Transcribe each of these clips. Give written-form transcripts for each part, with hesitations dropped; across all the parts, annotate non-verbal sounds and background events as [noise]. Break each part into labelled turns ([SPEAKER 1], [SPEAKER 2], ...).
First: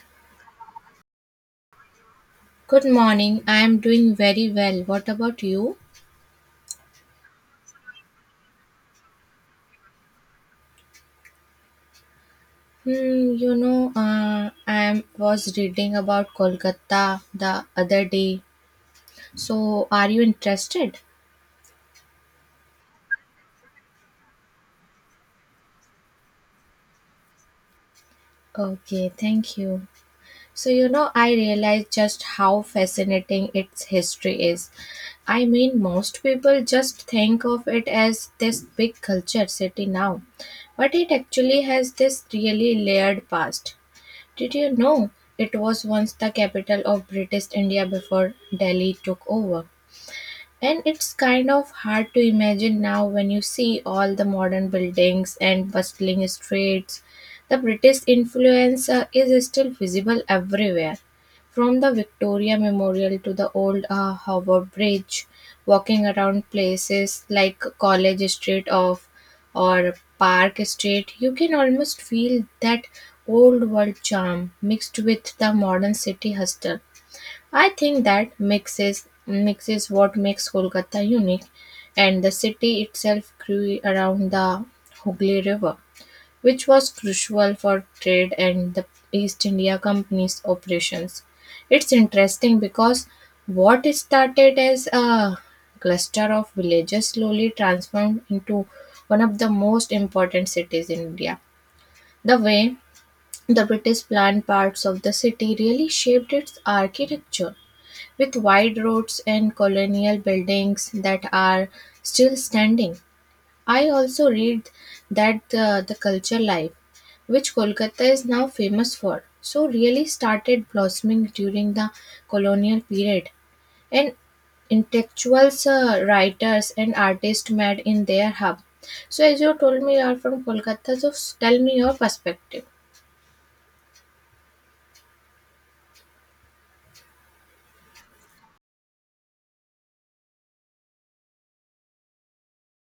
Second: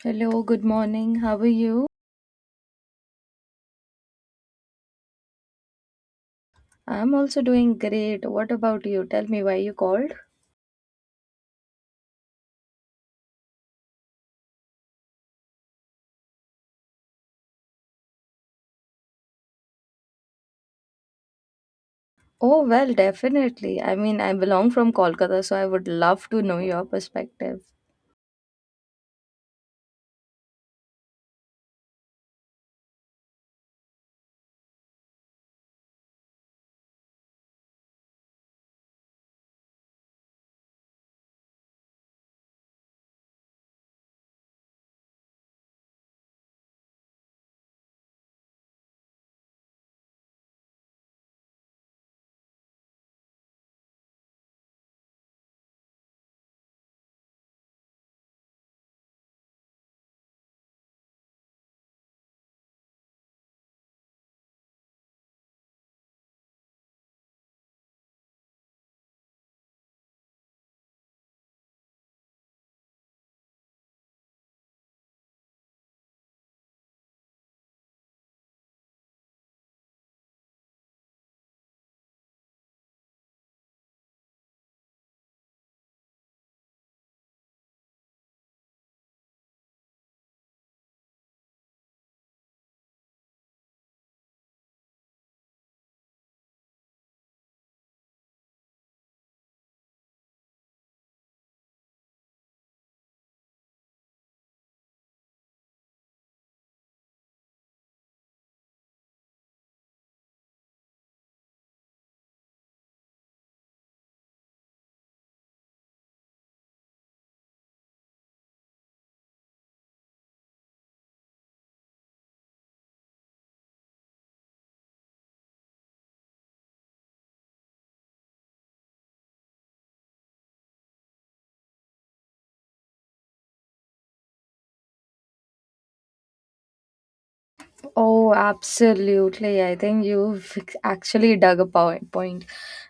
[SPEAKER 1] Hello, good morning. How are you?
[SPEAKER 2] Good morning. I am doing very well. What about you?
[SPEAKER 1] I'm also doing great. What about you? Tell me why you called.
[SPEAKER 2] Was reading about Kolkata the other day. So, are you interested?
[SPEAKER 1] Oh, well, definitely. I mean, I belong from Kolkata, so I would love to know your perspective.
[SPEAKER 2] Okay, thank you. I realized just how fascinating its history is. I mean, most people just think of it as this big culture city now, but it actually has this really layered past. Did you know it was once the capital of British India before Delhi took over? And it's kind of hard to imagine now when you see all the modern buildings and bustling streets. The British influence is still visible everywhere, from the Victoria Memorial to the old Harbour Bridge. Walking around places like College Street of or Park Street, you can almost feel that old world charm mixed with the modern city hustle. I think that mixes what makes Kolkata unique, and the city itself grew around the Hooghly River, which was crucial for trade and the East India Company's operations. It's interesting because what started as a cluster of villages slowly transformed into one of the most important cities in India. The way the British planned parts of the city really shaped its architecture with wide roads and colonial buildings that are still standing. I also read that the culture life, which Kolkata is now famous for, so really started blossoming during the colonial period, and intellectuals, writers, and artists met in their hub. So, as you told me, you are from Kolkata, so tell me your perspective.
[SPEAKER 1] Oh, absolutely. I think you've actually point.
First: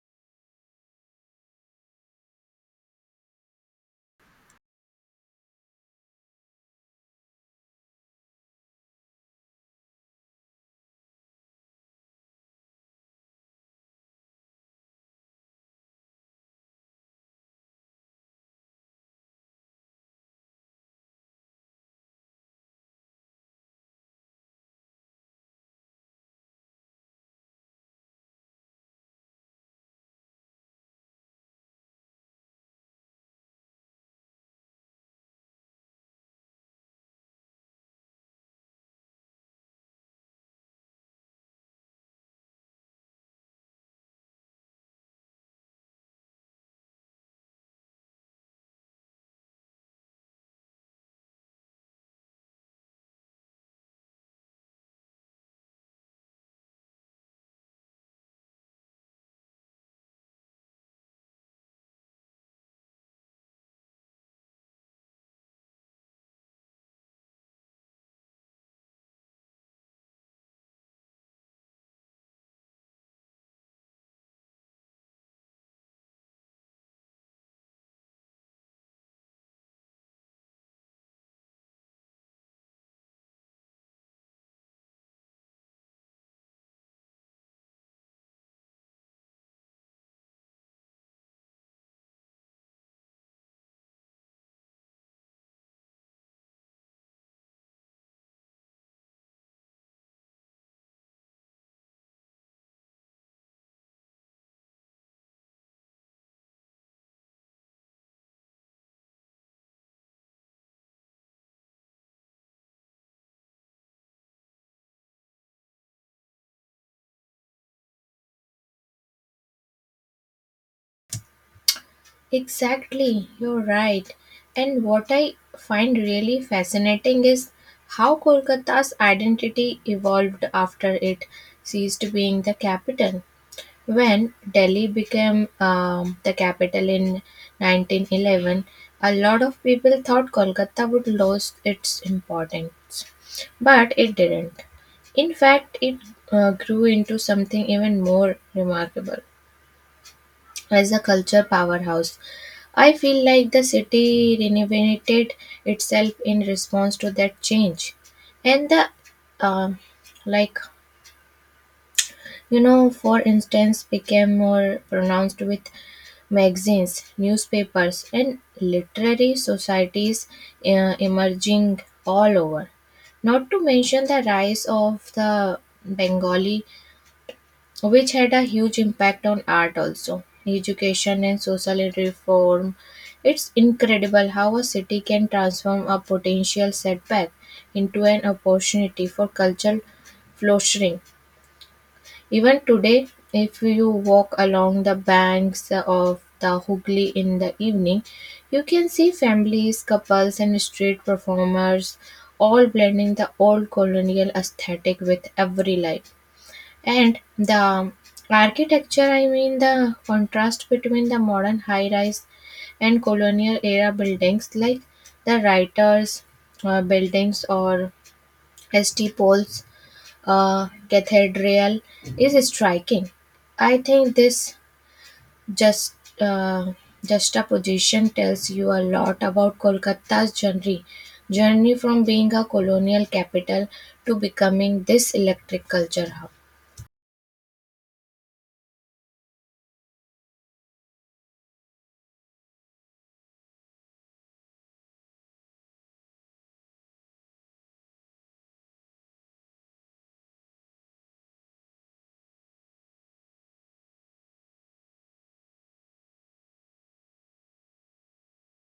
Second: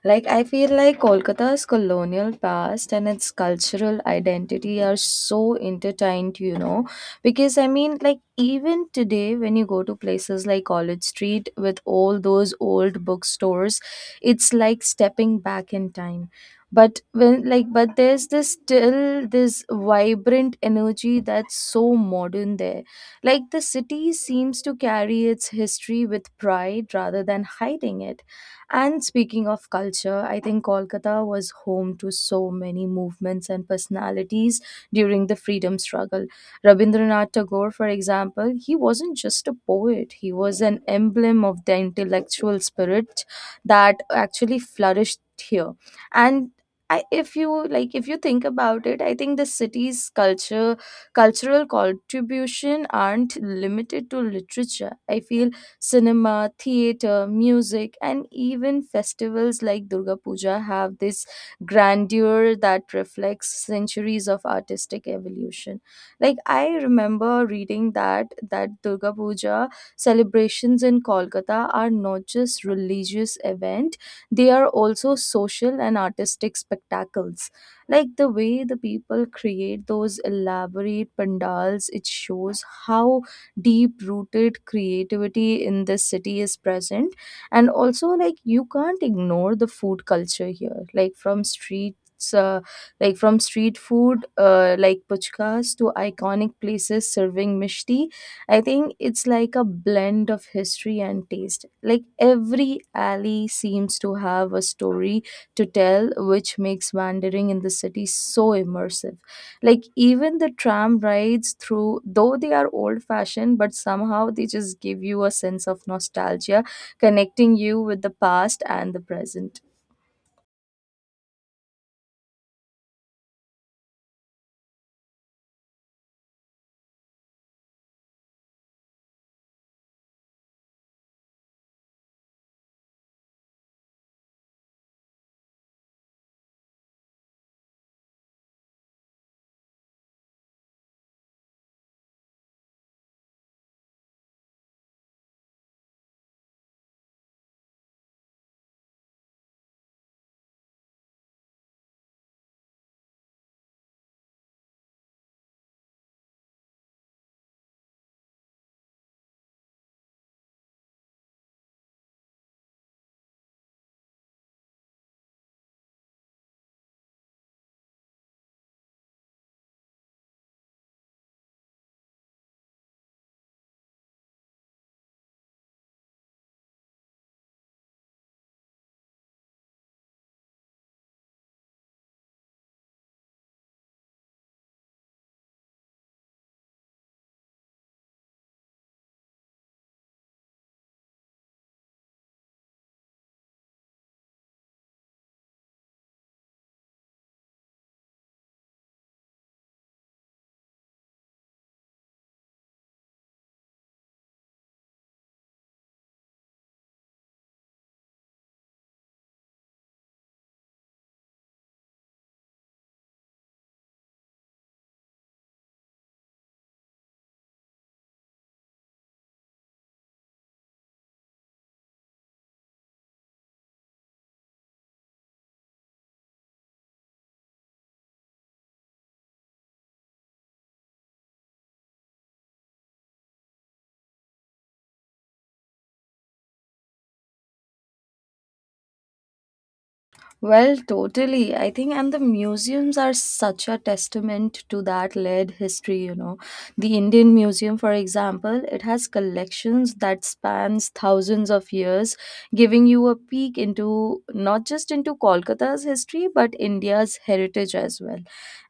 [SPEAKER 1] Like, I feel like Kolkata's colonial past and its cultural identity are so intertwined, you know. Because, I mean, like, even today, when you go to places like College Street with all those old bookstores, it's like stepping back in time. But there's this still this vibrant energy that's so modern there, like the city seems to carry its history with pride rather than hiding it. And speaking of culture, I think Kolkata was home to so many movements and personalities during the freedom struggle. Rabindranath Tagore, for example, he wasn't just a poet, he was an emblem of the intellectual spirit that actually flourished here. And I, if you like if you think about it, I think the city's culture cultural contribution aren't limited to literature. I feel cinema, theater, music, and even festivals like Durga Puja have this grandeur that reflects centuries of artistic evolution. Like I remember reading that Durga Puja celebrations in Kolkata are not just religious event; they are also social and artistic spectacles, like the way the people create those elaborate pandals. It shows how deep rooted creativity in this city is present. And also, like, you can't ignore the food culture here, like from street food, like puchkas to iconic places serving mishti. I think it's like a blend of history and taste, like every alley seems to have a story to tell, which makes wandering in the city so immersive. Like, even the tram rides through, though they are old fashioned, but somehow they just give you a sense of nostalgia, connecting you with the past and the present.
[SPEAKER 2] Exactly, you're right. And what I find really fascinating is how Kolkata's identity evolved after it ceased being the capital. When Delhi became the capital in 1911, a lot of people thought Kolkata would lose its importance, but it didn't. In fact, it grew into something even more remarkable as a culture powerhouse. I feel like the city renovated itself in response to that change, and the um like you know, for instance, became more pronounced with magazines, newspapers, and literary societies emerging all over. Not to mention the rise of the Bengali which had a huge impact on art, also education and social reform. It's incredible how a city can transform a potential setback into an opportunity for cultural flourishing. Even today, if you walk along the banks of the Hooghly in the evening, you can see families, couples, and street performers all blending the old colonial aesthetic with every life. And the architecture, I mean, the contrast between the modern high rise and colonial era buildings like the writers' buildings or St. Paul's Cathedral is striking. I think this just uh, juxtaposition tells you a lot about Kolkata's journey from being a colonial capital to becoming this electric culture hub.
[SPEAKER 1] Well, totally. I think, and the museums are such a testament to that Led history, you know. The Indian Museum, for example, it has collections that spans thousands of years, giving you a peek into not just into Kolkata's history, but India's heritage as well.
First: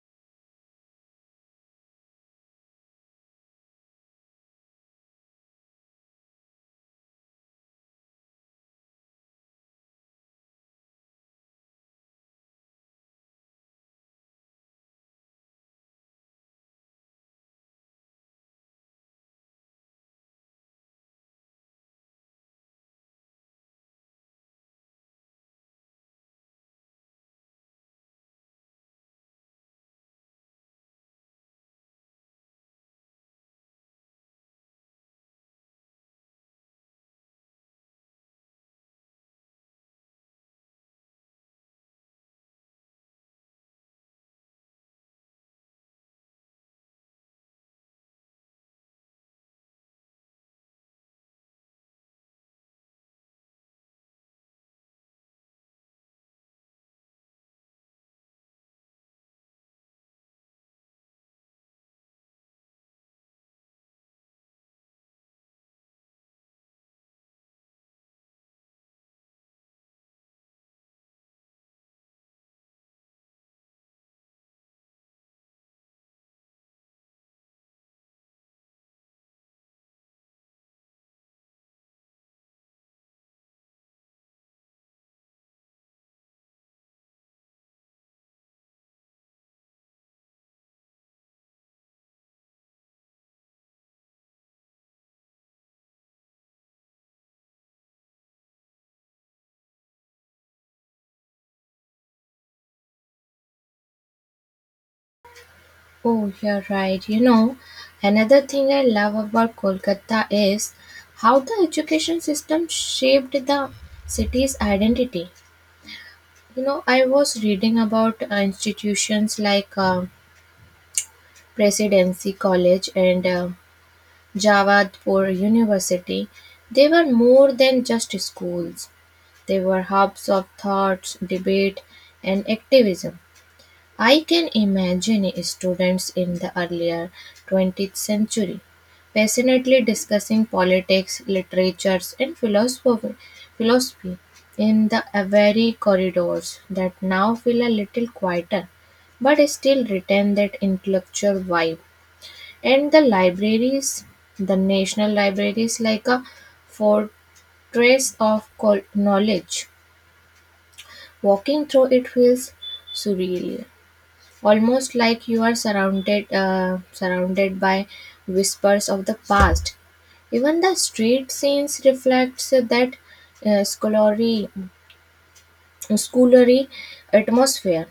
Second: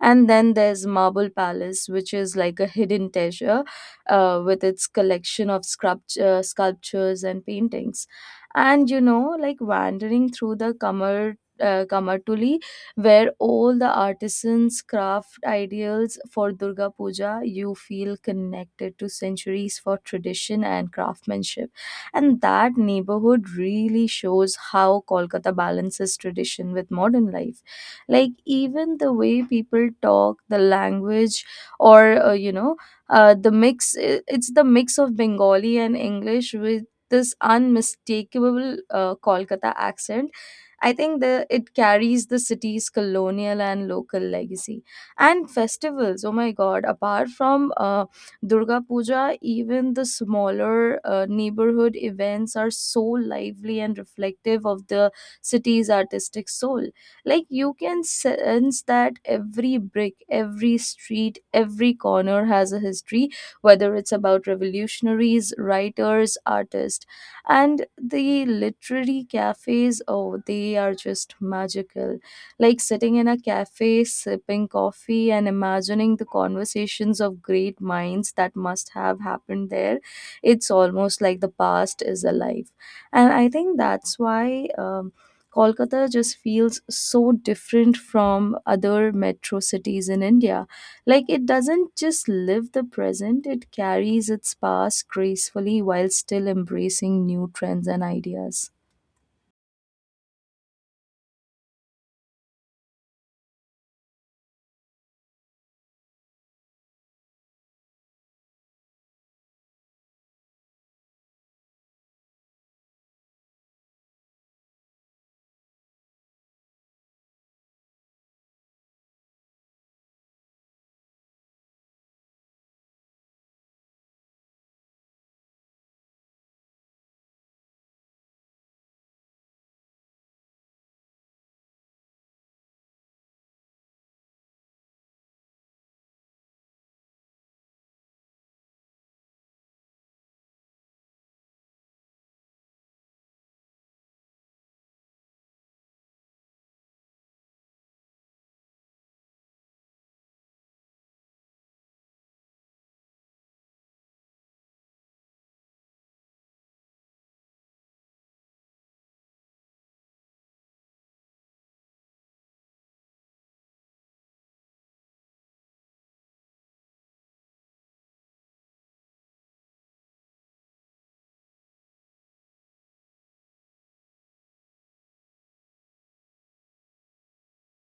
[SPEAKER 1] And then there's Marble Palace, which is like a hidden treasure, with its collection of sculptures and paintings. And, you know, like wandering through the Kamar Kamatuli, where all the artisans craft ideals for Durga Puja, you feel connected to centuries for tradition and craftsmanship. And that neighborhood really shows how Kolkata balances tradition with modern life. Like, even the way people talk, the language, or, you know, it's the mix of Bengali and English with this unmistakable Kolkata accent. I think the it carries the city's colonial and local legacy. And festivals, oh my god, apart from Durga Puja, even the smaller neighborhood events are so lively and reflective of the city's artistic soul. Like you can sense that every brick, every street, every corner has a history, whether it's about revolutionaries, writers, artists. And the literary cafes, oh, they are just magical, like sitting in a cafe sipping coffee and imagining the conversations of great minds that must have happened there. It's almost like the past is alive. And I think that's why Kolkata just feels so different from other metro cities in India. Like, it doesn't just live the present, it carries its past gracefully while still embracing new trends and ideas.
[SPEAKER 2] Oh, you're right. You know, another thing I love about Kolkata is how the education system shaped the city's identity. You know, I was reading about institutions like Presidency College and Jawadpur University. They were more than just schools. They were hubs of thoughts, debate, and activism. I can imagine students in the earlier 20th century passionately discussing politics, literatures, and philosophy in the very corridors that now feel a little quieter but still retain that intellectual vibe. And the libraries, the national libraries, like a fortress of knowledge. Walking through it feels surreal, almost like you are surrounded by whispers of the past. Even the street scenes reflects that scholarly schoolery atmosphere.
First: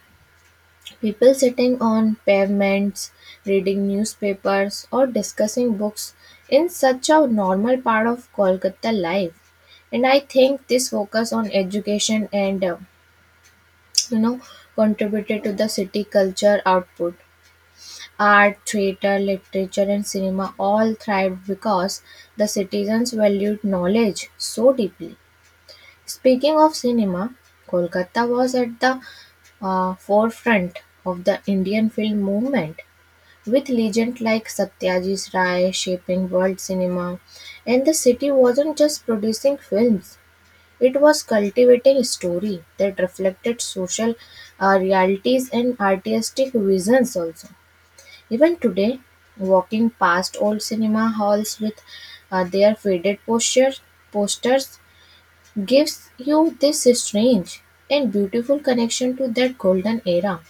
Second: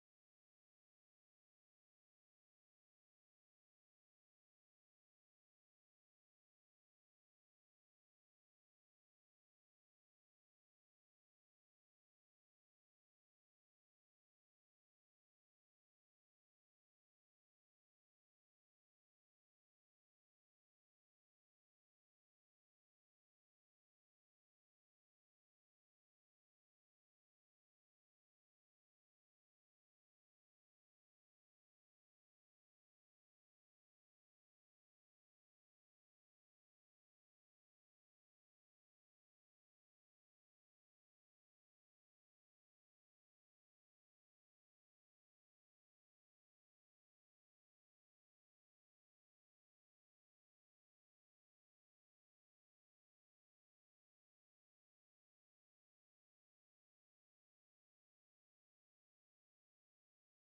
[SPEAKER 2] People sitting on pavements reading newspapers or discussing books in such a normal part of Kolkata life. And I think this focus on education and, you know, contributed to the city culture output. Art, theatre, literature, and cinema all thrived because the citizens valued knowledge so deeply. Speaking of cinema, Kolkata was at the forefront of the Indian film movement, with legends like Satyajit Ray shaping world cinema. And the city wasn't just producing films, it was cultivating story that reflected social realities and artistic visions also. Even today, walking past old cinema halls with their faded posters gives you this strange and beautiful connection to that golden era.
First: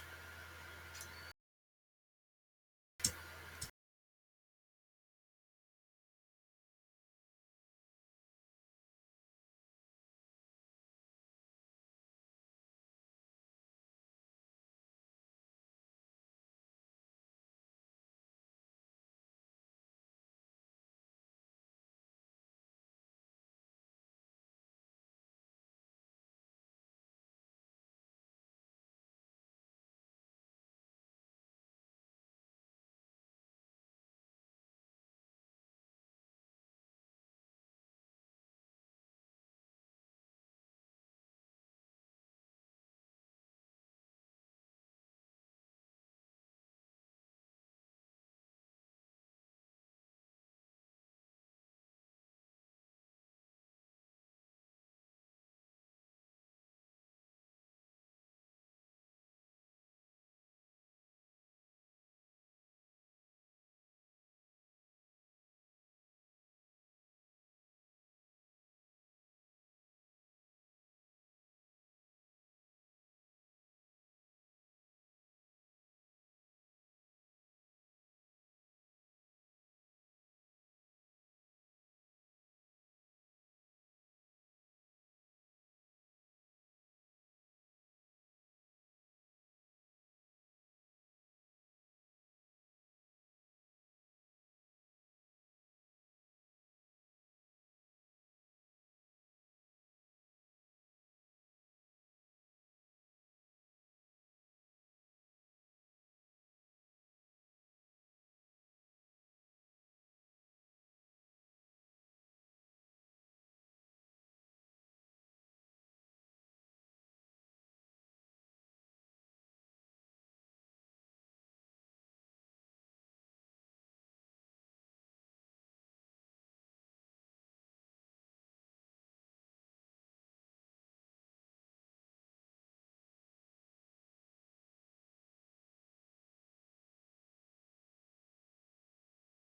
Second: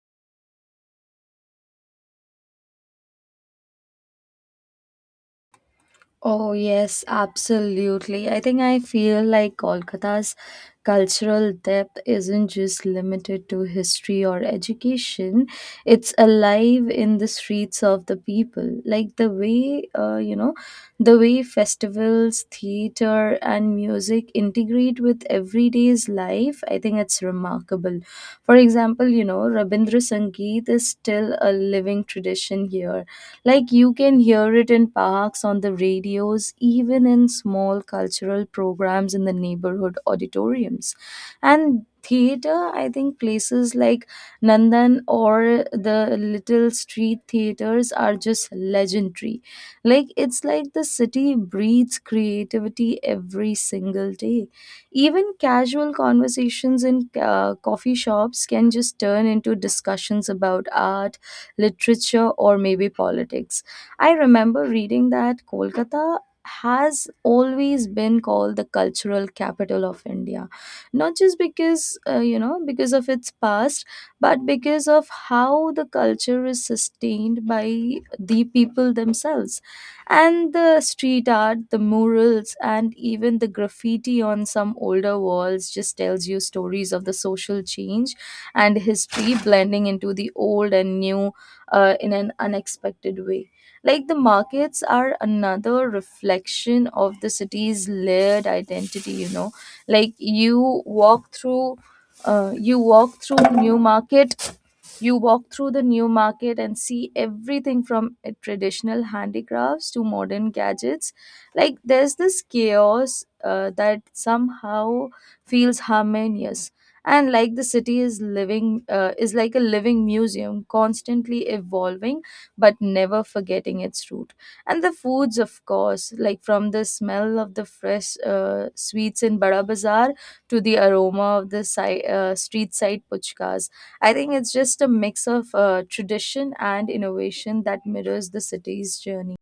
[SPEAKER 1] Oh, yes, absolutely. I think I feel like Kolkata's cultural depth isn't just limited to history or education, it's alive in the streets of the people. Like the way, you know, the way festivals, theater, and music integrate with everyday's life, I think it's remarkable. For example, you know, Rabindra Sangeet is still a living tradition here, like you can hear it in parks, on the radios, even in small cultural programs in the neighborhood auditoriums. And theater, I think places like Nandan or the little street theaters are just legendary. Like it's like the city breathes creativity every single day. Even casual conversations in coffee shops can just turn into discussions about art, literature, or maybe politics. I remember reading that Kolkata has always been called the cultural capital of India, not just because, because of its past, but because of how the culture is sustained by the people themselves. And the street art, the murals, and even the graffiti on some older walls just tells you stories of the social change and history, blending into the old and new in an unexpected way. Like the markets are another reflection of the city's layered identity, you know. Like you walk through New Market you walk through the new market and see everything from traditional handicrafts to modern gadgets. Like there's this chaos that somehow feels harmonious. And like the city is like a living museum, constantly evolving but never forgetting its root. And the foods, of course, like from the smell of the fresh sweets in Bada Bazaar to the aroma of the street side puchkas. I think it's just a mix of tradition and innovation that mirrors the city's journey.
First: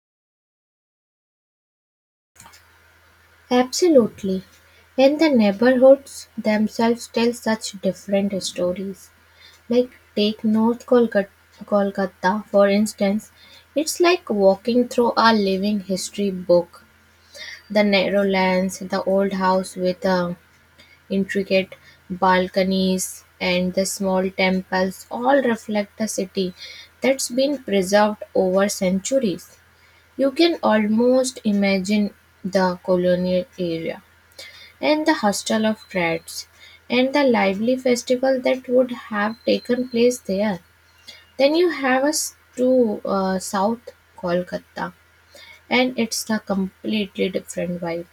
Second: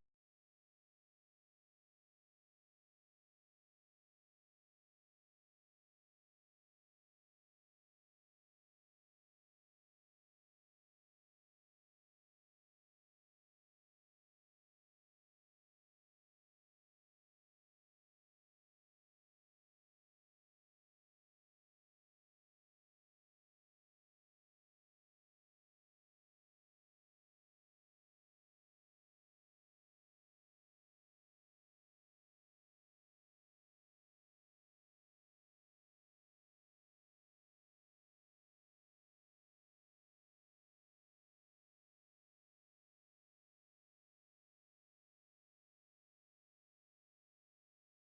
[SPEAKER 2] Absolutely. And the neighborhoods themselves tell such different stories. Like take North Kolkata, for instance, it's like walking through a living history book. The narrow lanes, the old house with a intricate balconies and the small temples all reflect a city that's been preserved over centuries. You can almost imagine the colonial area and the hostel of rats and the lively festival that would have taken place there. Then you have us to South Kolkata, and it's a completely different vibe.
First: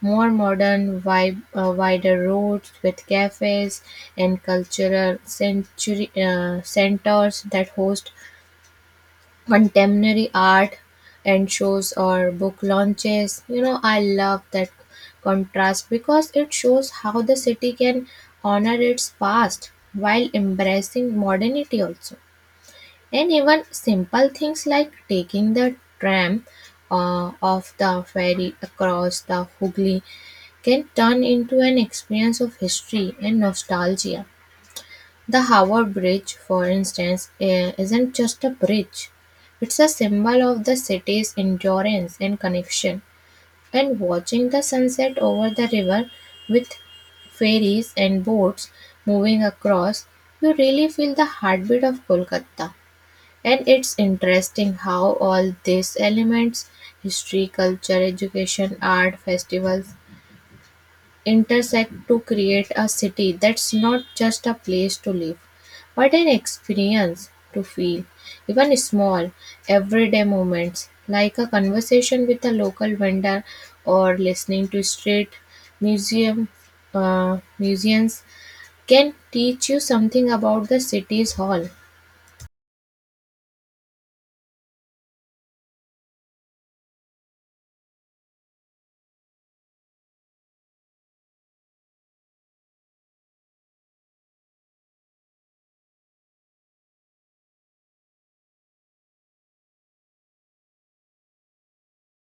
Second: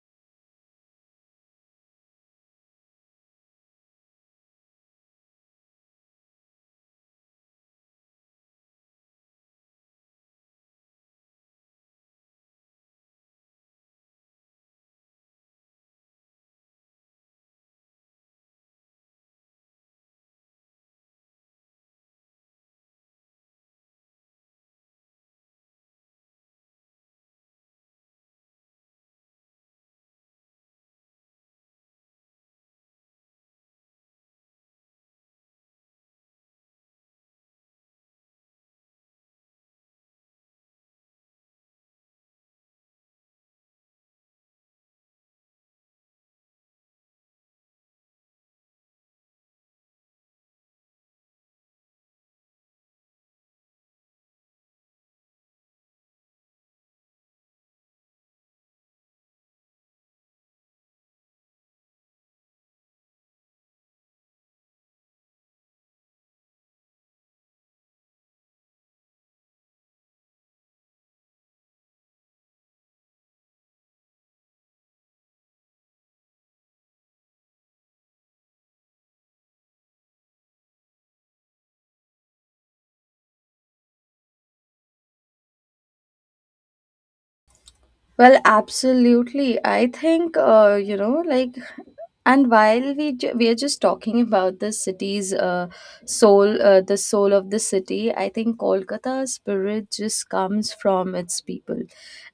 [SPEAKER 2] More modern, wider roads with cafes and cultural century centers that host contemporary art and shows or book launches. You know, I love that contrast because it shows how the city can honor its past while embracing modernity also. And even simple things like taking the tram off the ferry across the Hooghly can turn into an experience of history and nostalgia. The Howard Bridge, for instance, isn't just a bridge, it's a symbol of the city's endurance and connection. And watching the sunset over the river with ferries and boats moving across, you really feel the heartbeat of Kolkata. And it's interesting how all these elements, history, culture, education, art, festivals intersect to create a city that's not just a place to live, but an experience to feel. Even small, everyday moments like a conversation with a local vendor or listening to street museum uh, museums can teach you something about the city's hall.
[SPEAKER 1] Well, absolutely. I think, and while we are just talking about the the soul of the city, I think Kolkata's spirit just comes from its people.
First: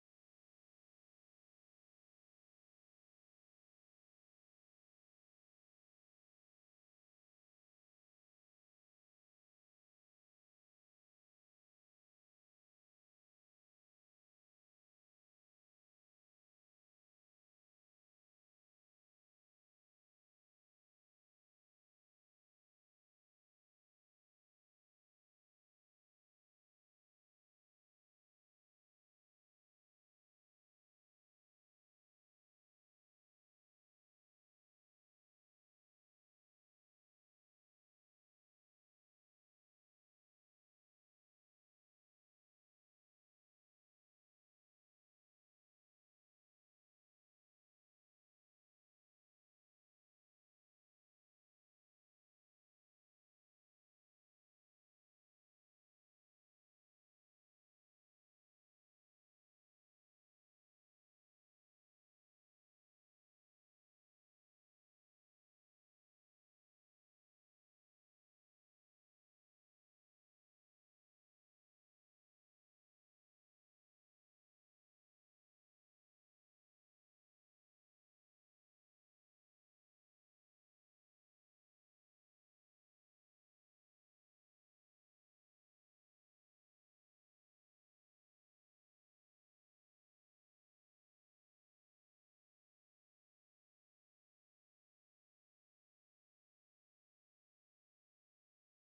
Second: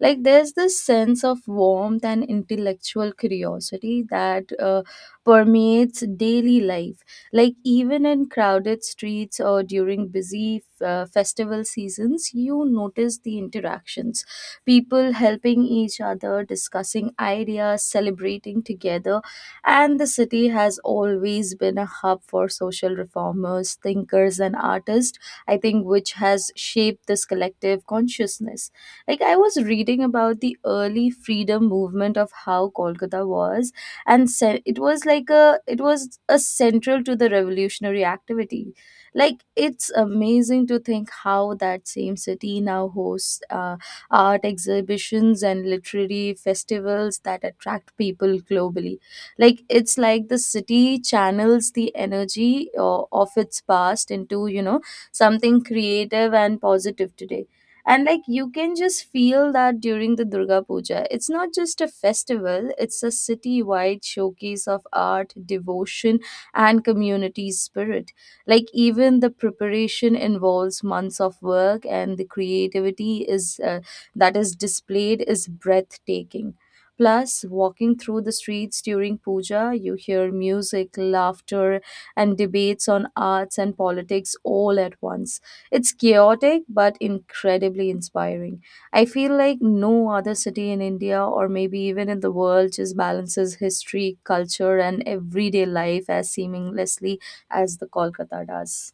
[SPEAKER 1] Like, there's this sense of warmth and intellectual curiosity that permeates daily life. Like, even in crowded streets or during busy festival seasons, you notice the interactions, people helping each other, discussing ideas, celebrating together. And the city has always been a hub for social reformers, thinkers, and artists, I think, which has shaped this collective consciousness. Like, I was reading about the early freedom movement of how Kolkata was, it was a central to the revolutionary activity. Like, it's amazing to think how that same city now hosts art exhibitions and literary festivals that attract people globally. Like it's like the city channels the energy of its past into, you know, something creative and positive today. And like you can just feel that during the Durga Puja. It's not just a festival, it's a city wide showcase of art, devotion, and community spirit. Like even the preparation involves months of work, and the creativity is that is displayed is breathtaking. Plus, walking through the streets during puja, you hear music, laughter, and debates on arts and politics all at once. It's chaotic but incredibly inspiring. I feel like no other city in India or maybe even in the world just balances history, culture, and everyday life as seamlessly as the Kolkata does.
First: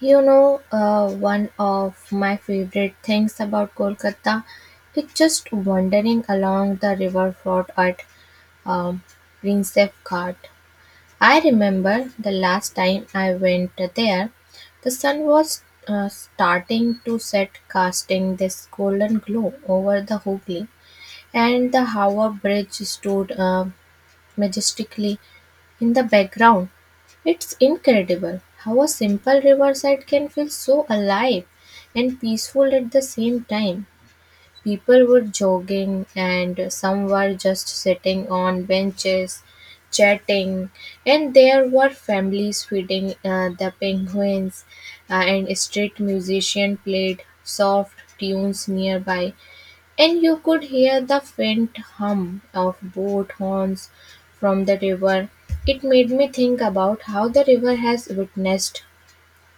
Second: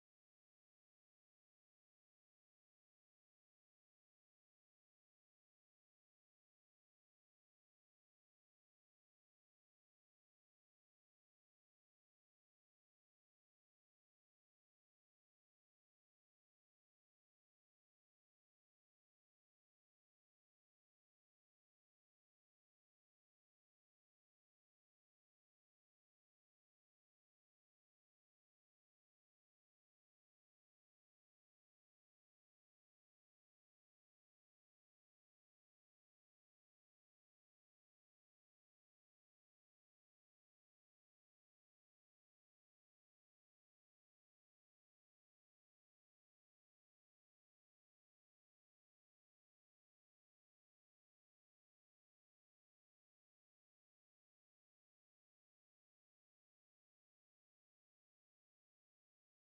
[SPEAKER 2] You know, one of my favorite things about Kolkata is just wandering along the riverfront at um, Rensefgard. I remember the last time I went there, the sun was starting to set, casting this golden glow over the Hooghly, and the Howrah Bridge stood majestically in the background. It's incredible how a simple riverside can feel so alive and peaceful at the same time. People were jogging, and some were just sitting on benches chatting, and there were families feeding the penguins, and street musician played soft tunes nearby, and you could hear the faint hum of boat horns from the river. It made me think about how the river has witnessed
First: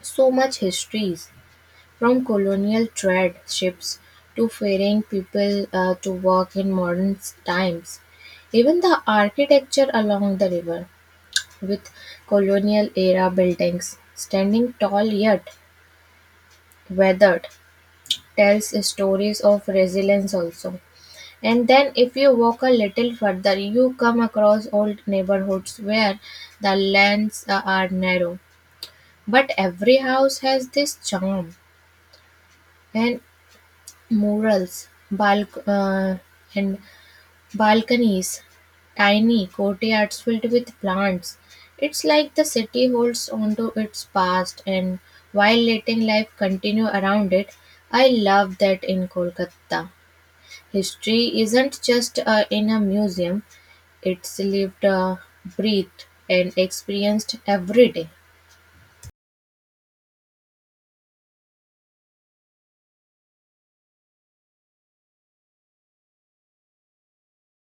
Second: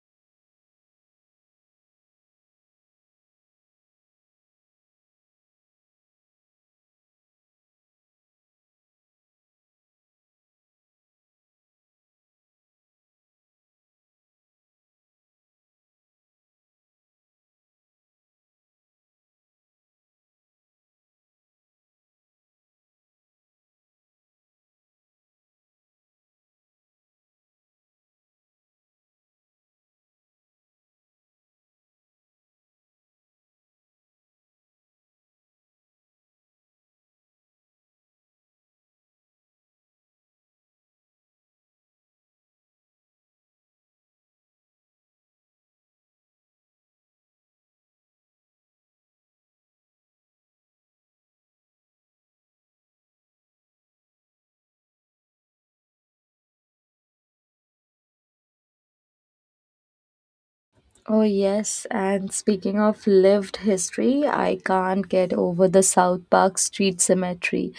[SPEAKER 2] so much histories, from colonial trade ships to ferrying people to work in modern times. Even the architecture along the river, with colonial era buildings standing tall yet weathered, tells stories of resilience also. And then, if you walk a little further, you come across old neighborhoods where the lanes are narrow, but every house has this charm and murals, and balconies, tiny courtyards filled with plants. It's like the city holds onto its past and while letting life continue around it. I love that in Kolkata. History isn't just in a museum, it's lived, breathed, and experienced every day.
[SPEAKER 1] Oh, yes. And speaking of lived history, I can't get over the South Park Street Cemetery.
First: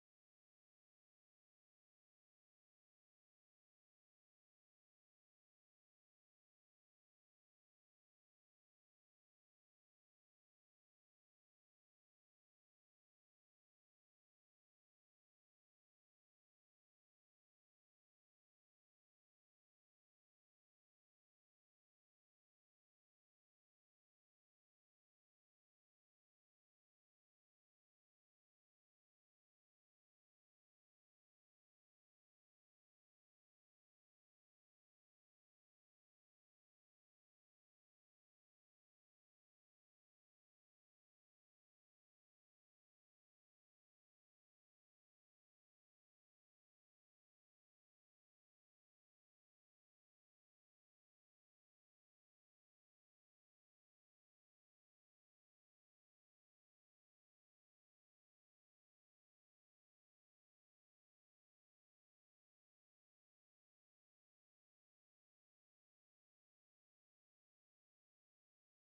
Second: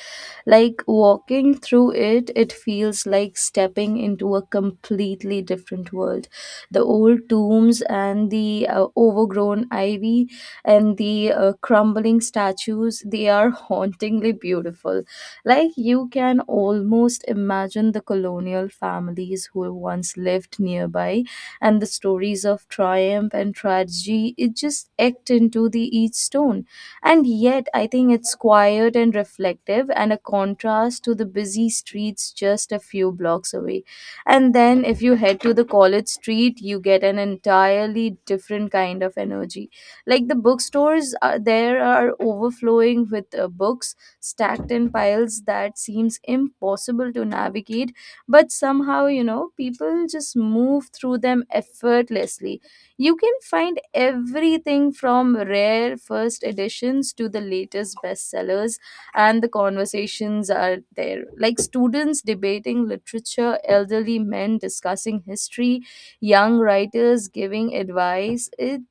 [SPEAKER 1] Like walking through it, it feels like stepping into a completely different world. The old tombs and the overgrown ivy and the crumbling statues, they are [laughs] hauntingly beautiful. Like you can almost imagine the colonial families who once lived nearby and the stories of triumph and tragedy, it just act into the each stone. And yet, I think it's quiet and reflective, and a contrast to the busy streets just a few blocks away. And then, if you head to the college street, you get an entirely different kind of energy. Like the bookstores are there are overflowing with books stacked in piles that seems impossible to navigate, but somehow, you know, people just move through them effortlessly. You can find everything from rare first editions to the latest bestsellers. And the conversations are there, like students debating literature, elderly men discussing history, young writers giving advice. It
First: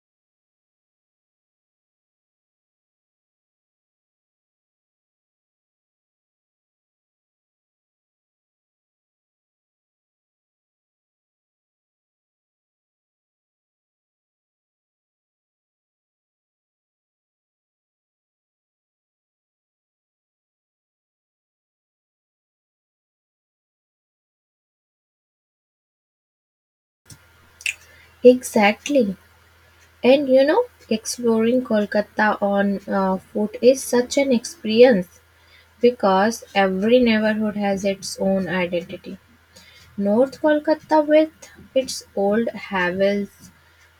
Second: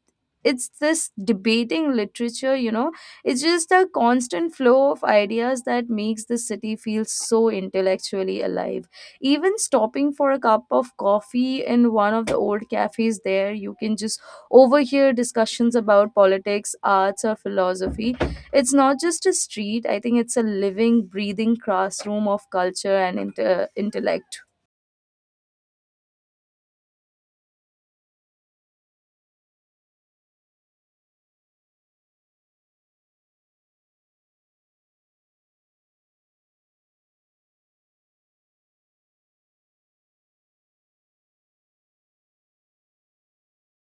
[SPEAKER 1] it's this debating literature you know It's just a constant flow of ideas that makes the city feel so intellectually alive. Even stopping for a cup of coffee in one of the old cafes there, you can just overhear discussions about politics, arts, or philosophy. It's not just a street, I think it's a living, breathing classroom of culture and inter intellect.
[SPEAKER 2] Exactly. And you know, exploring Kolkata on foot is such an experience because every neighborhood has its own identity. North Kolkata with its old havels,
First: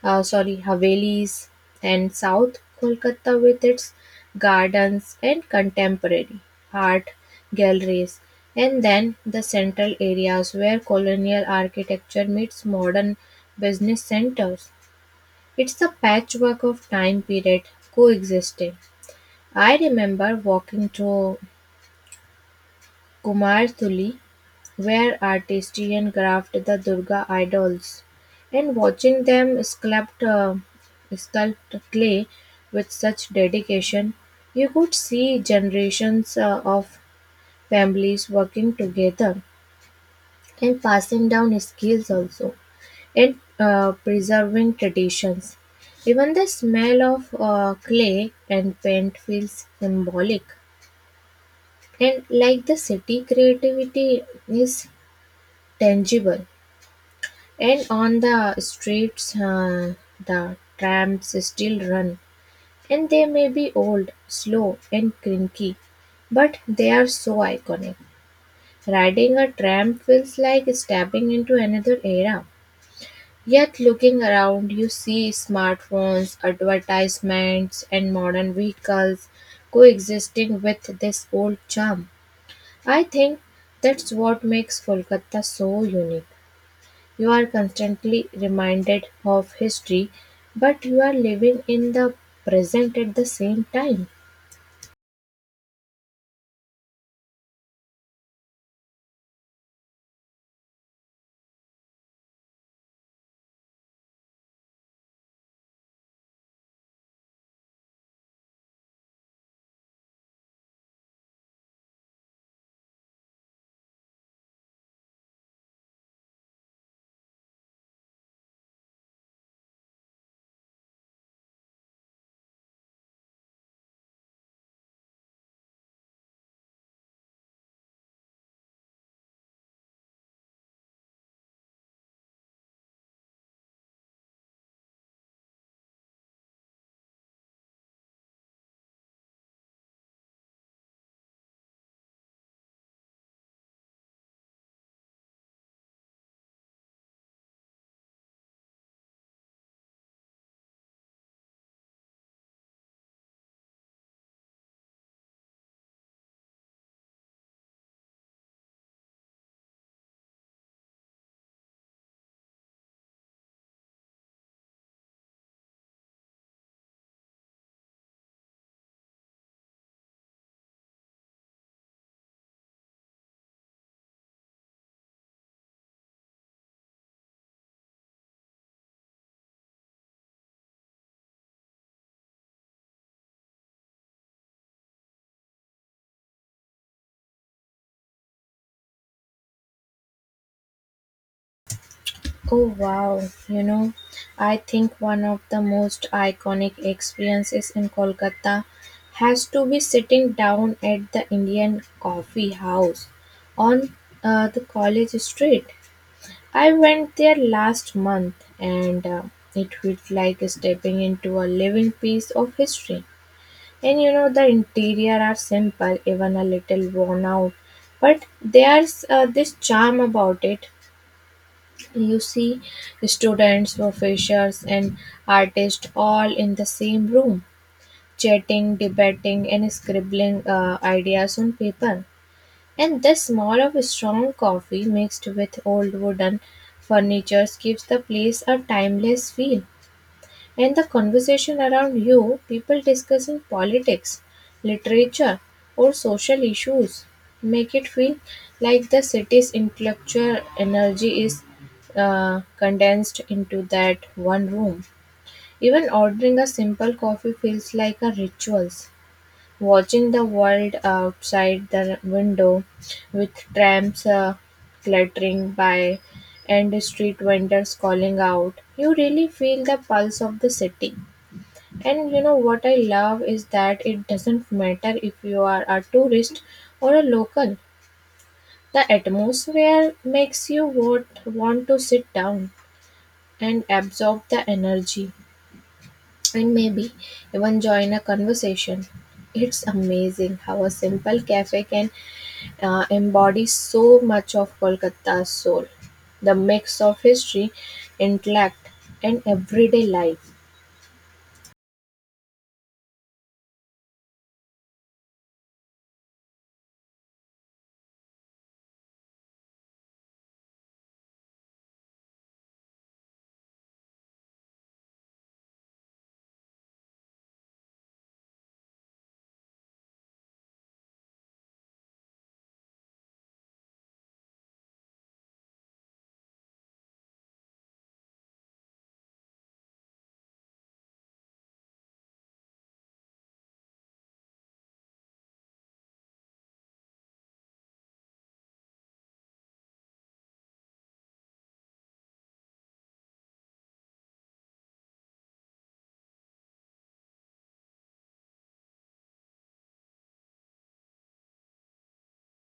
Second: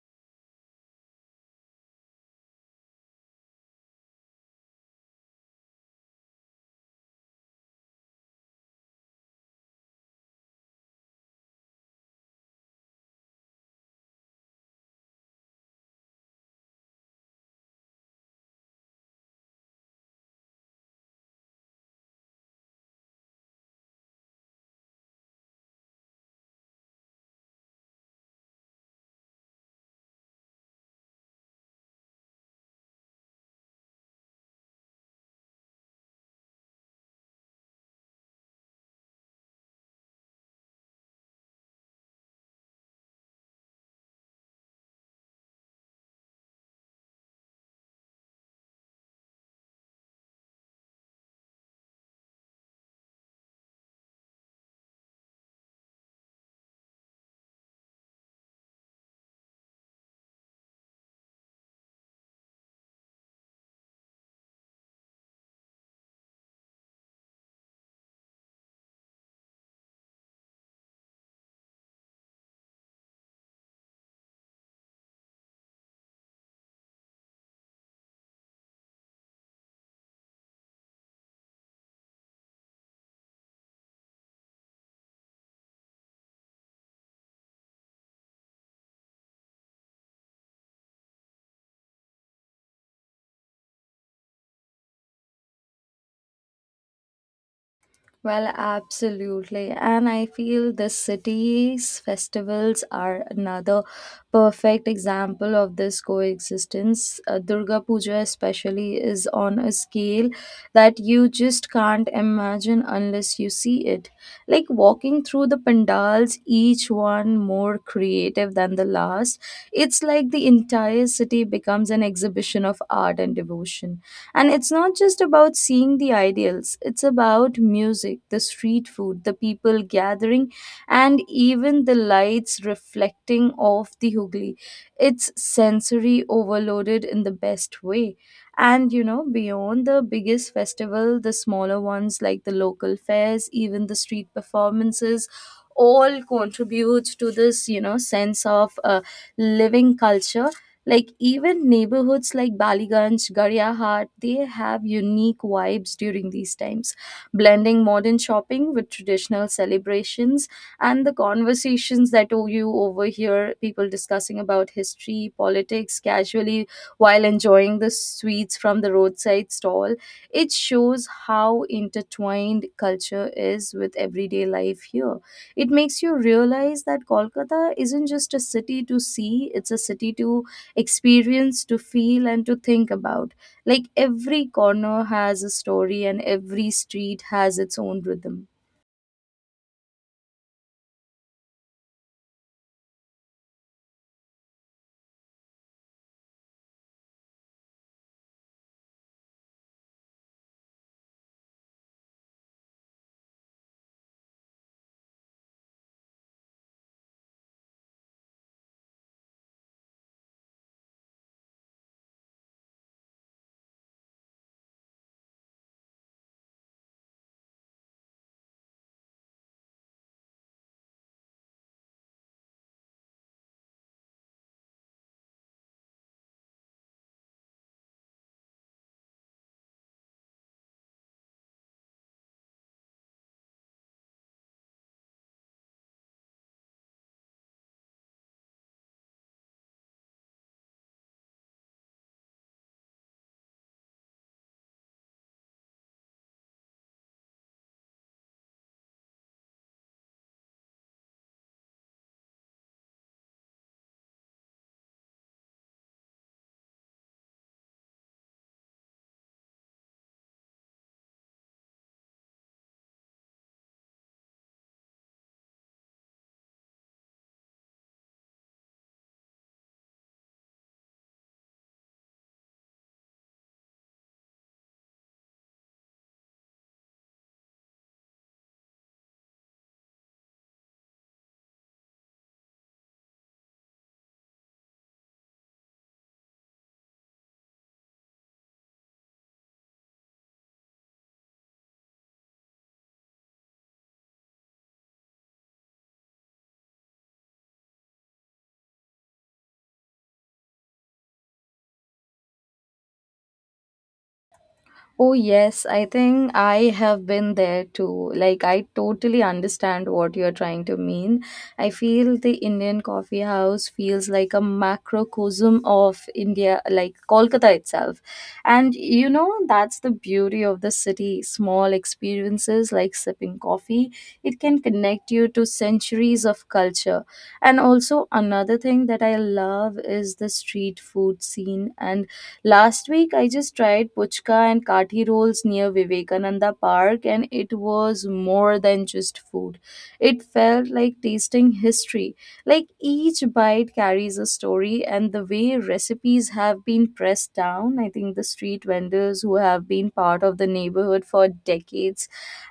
[SPEAKER 2] uh, sorry, havelis, and South Kolkata with its gardens and contemporary art galleries, and then the central areas where colonial architecture meets modern business centers. It's a patchwork of time periods coexisting. I remember walking to Kumarthuli where artistry and craft the Durga idols and watching them sculpt clay with such dedication. You could see generations of families working together and passing down skills also. It Preserving traditions. Even the smell of clay and paint feels symbolic. And like the city, creativity is tangible. And on the streets, the trams still run. And they may be old, slow, and cranky, but they are so iconic. Riding a tram feels like stepping into another era. Yet looking around you see smartphones, advertisements and modern vehicles coexisting with this old charm. I think that's what makes Kolkata so unique. You are constantly reminded of history, but you are living in the present at the same time.
[SPEAKER 1] Well, absolutely. And I feel the city's festivals are another perfect example of this coexistence. Durga Puja, especially, is on a scale that you just can't imagine unless you see it. Like walking through the pandals, each one more creative than the last, it's like the entire city becomes an exhibition of art and devotion. And it's not just about seeing the ideals, it's about music, the street food, the people gathering, and even the lights reflecting off the Hooghly. It's sensory overloaded in the best way. And you know, beyond the biggest festival, the smaller ones like the local fairs, even the street performances, all contribute to this, you know, sense of living culture, like even neighborhoods like Baliganj, Garyahat, they have unique vibes during these times, blending modern shopping with traditional celebrations. And the conversations, you overhear people discussing about history, politics casually while enjoying the sweets from the roadside stall. It shows how intertwined culture is with everyday life here. It makes you realize that Kolkata isn't just a city to see, it's a city to experience, to feel, and to think about. Like every corner has a story and every street has its own rhythm.
[SPEAKER 2] Oh wow, you know, I think one of the most iconic experiences in Kolkata has to be sitting down at the Indian coffee house on the college street. I went there last month and it felt like stepping into a living piece of history. And you know, the interior are simple, even a little worn out, but there's this charm about it. You see students, professors, and artists all in the same room, chatting, debating, and scribbling ideas on paper. And the smell of strong coffee mixed with old wooden furniture gives the place a timeless feel. And the conversation around you, people discussing politics, literature, or social issues, make it feel like the city's intellectual energy is condensed into that one room. Even ordering a simple coffee feels like a ritual. Watching the world outside the window with trams clattering by and street vendors calling out, you really feel the pulse of the city. And you know what I love is that it doesn't matter if you are a tourist or a local. The atmosphere makes you want to sit down and absorb the energy and maybe even join a conversation. It's amazing how a simple cafe can embody so much of Kolkata's soul. The mix of history, intellect, and everyday life.
[SPEAKER 1] Oh, yes, I think I have been there too. Like, I totally understand what you're trying to mean. I feel the Indian coffee house feels like a macrocosm of India, like Kolkata itself. And you know, that's the beauty of the city. Small experiences like sipping coffee, it can connect you to centuries of culture. And also, another thing that I love is the street food scene. And last week, I just tried puchka and kathi rolls near Vivekananda Park, and it was more than just food. It felt like tasting history. Like each bite carries a story, and the way recipes have been pressed down, I think the street vendors who have been part of the neighborhood for decades.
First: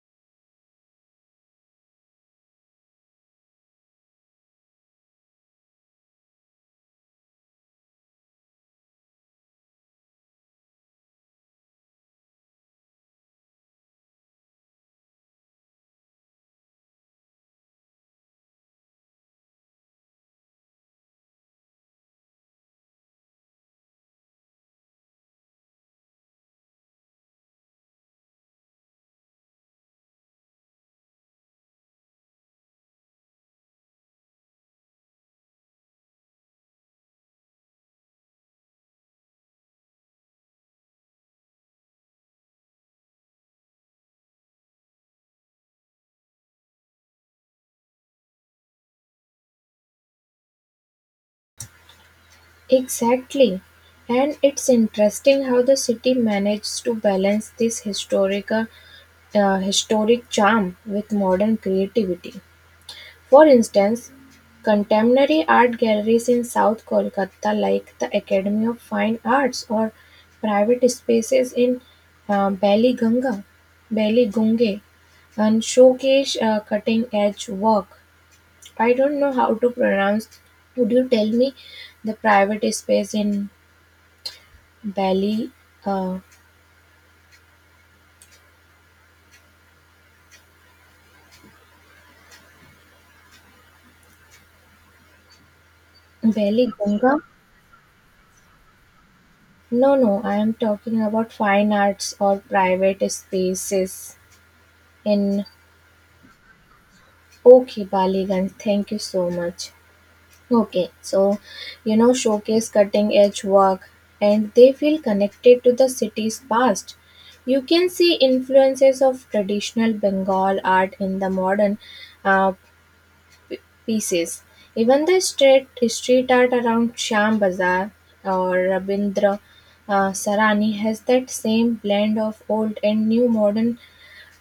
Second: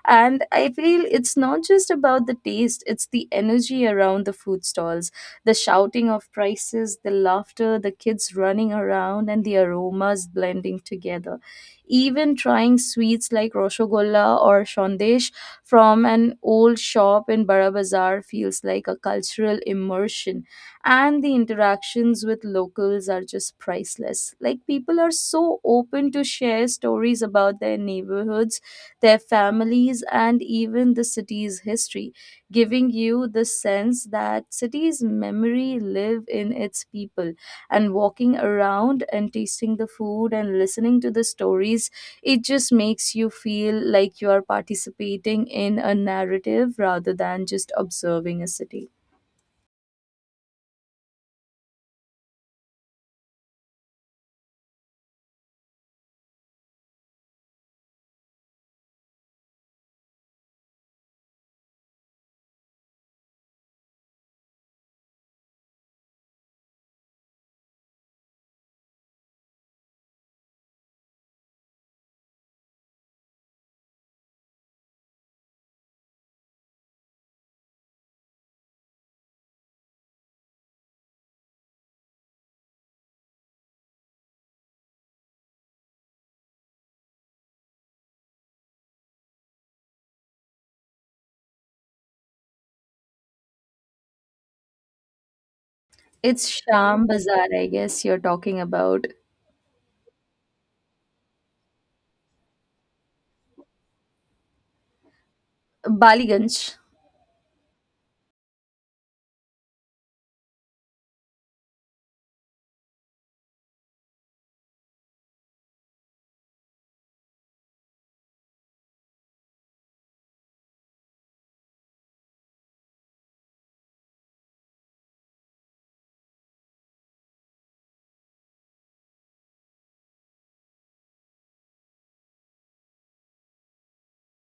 [SPEAKER 1] And I feel it's not just about the taste, it's the energy around the food stalls, the shouting of prices, the laughter, the kids running around, and the aromas blending together. Even trying sweets like Roshogolla or Shondesh from an old shop in Bara Bazar feels like a cultural immersion. And the interactions with locals are just priceless. Like, people are so open to share stories about their neighborhoods, their families, and even the city's history, giving you the sense that city's memory live in its people. And walking around and tasting the food and listening to the stories, it just makes you feel like you are participating in a narrative rather than just observing a city.
[SPEAKER 2] Exactly. And it's interesting how the city manages to balance this historic charm with modern creativity. For instance, contemporary art galleries in South Kolkata like the Academy of Fine Arts or private spaces in uh, Baliganga, Baligunge and showcase cutting edge work. I don't know how to pronounce. Would you tell me the private space in Bali, uh,
[SPEAKER 1] It's
[SPEAKER 2] Bali
[SPEAKER 1] Sham
[SPEAKER 2] Ganga?
[SPEAKER 1] Bazaar, I guess you're talking about.
[SPEAKER 2] No, no, I am talking about fine arts or private spaces in
[SPEAKER 1] Baliganj.
[SPEAKER 2] okay, Baligan. Thank you so much. Okay, so you know, showcase cutting edge work and they feel connected to the city's past. You can see influences of traditional Bengal art in the modern uh, pieces. Even the street art around Sham Bazaar or Rabindra Sarani has that same blend of old and new modern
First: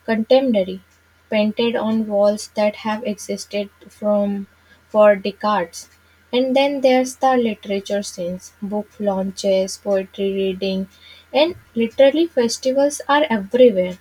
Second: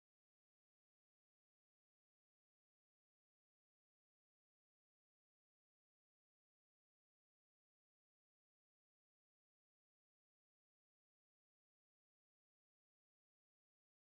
[SPEAKER 2] contemporary painted on walls that have existed from for decades. And then there's the literature scenes, book launches, poetry reading, and literally festivals are everywhere.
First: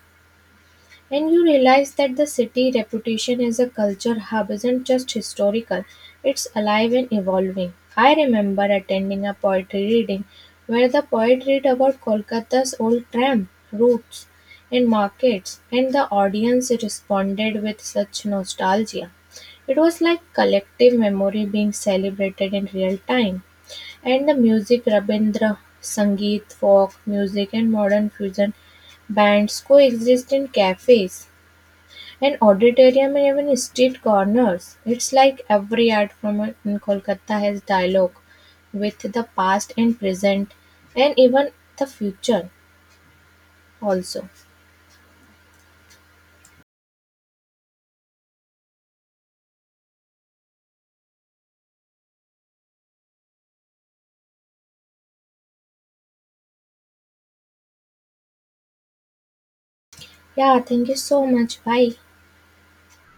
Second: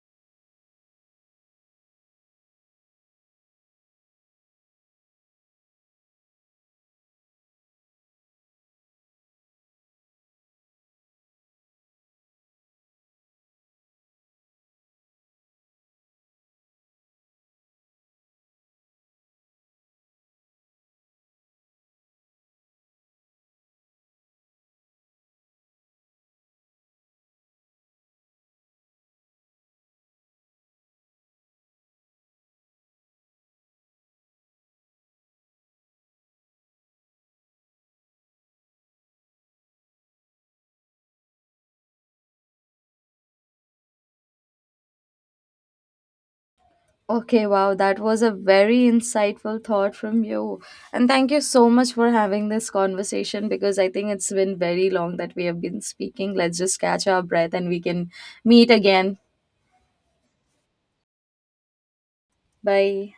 [SPEAKER 2] And you realize that the city reputation as a culture hub isn't just historical, it's alive and evolving. I remember attending a poetry reading where the poet read about Kolkata's old tram routes and markets, and the audience responded with such nostalgia. It was like collective memory being celebrated in real time. And the music Rabindra Sangeet, folk music and modern fusion bands coexist in cafes and auditorium and even street corners. It's like every art form in Kolkata has dialogue with the past and present and even the future also.
[SPEAKER 1] Okay, wow, that was a very insightful thought from you. And thank you so much for having this conversation because I think it's been very long that we have been speaking. Let's just catch our breath and we can meet again.
[SPEAKER 2] Yeah, thank you so much. Bye.
[SPEAKER 1] Bye.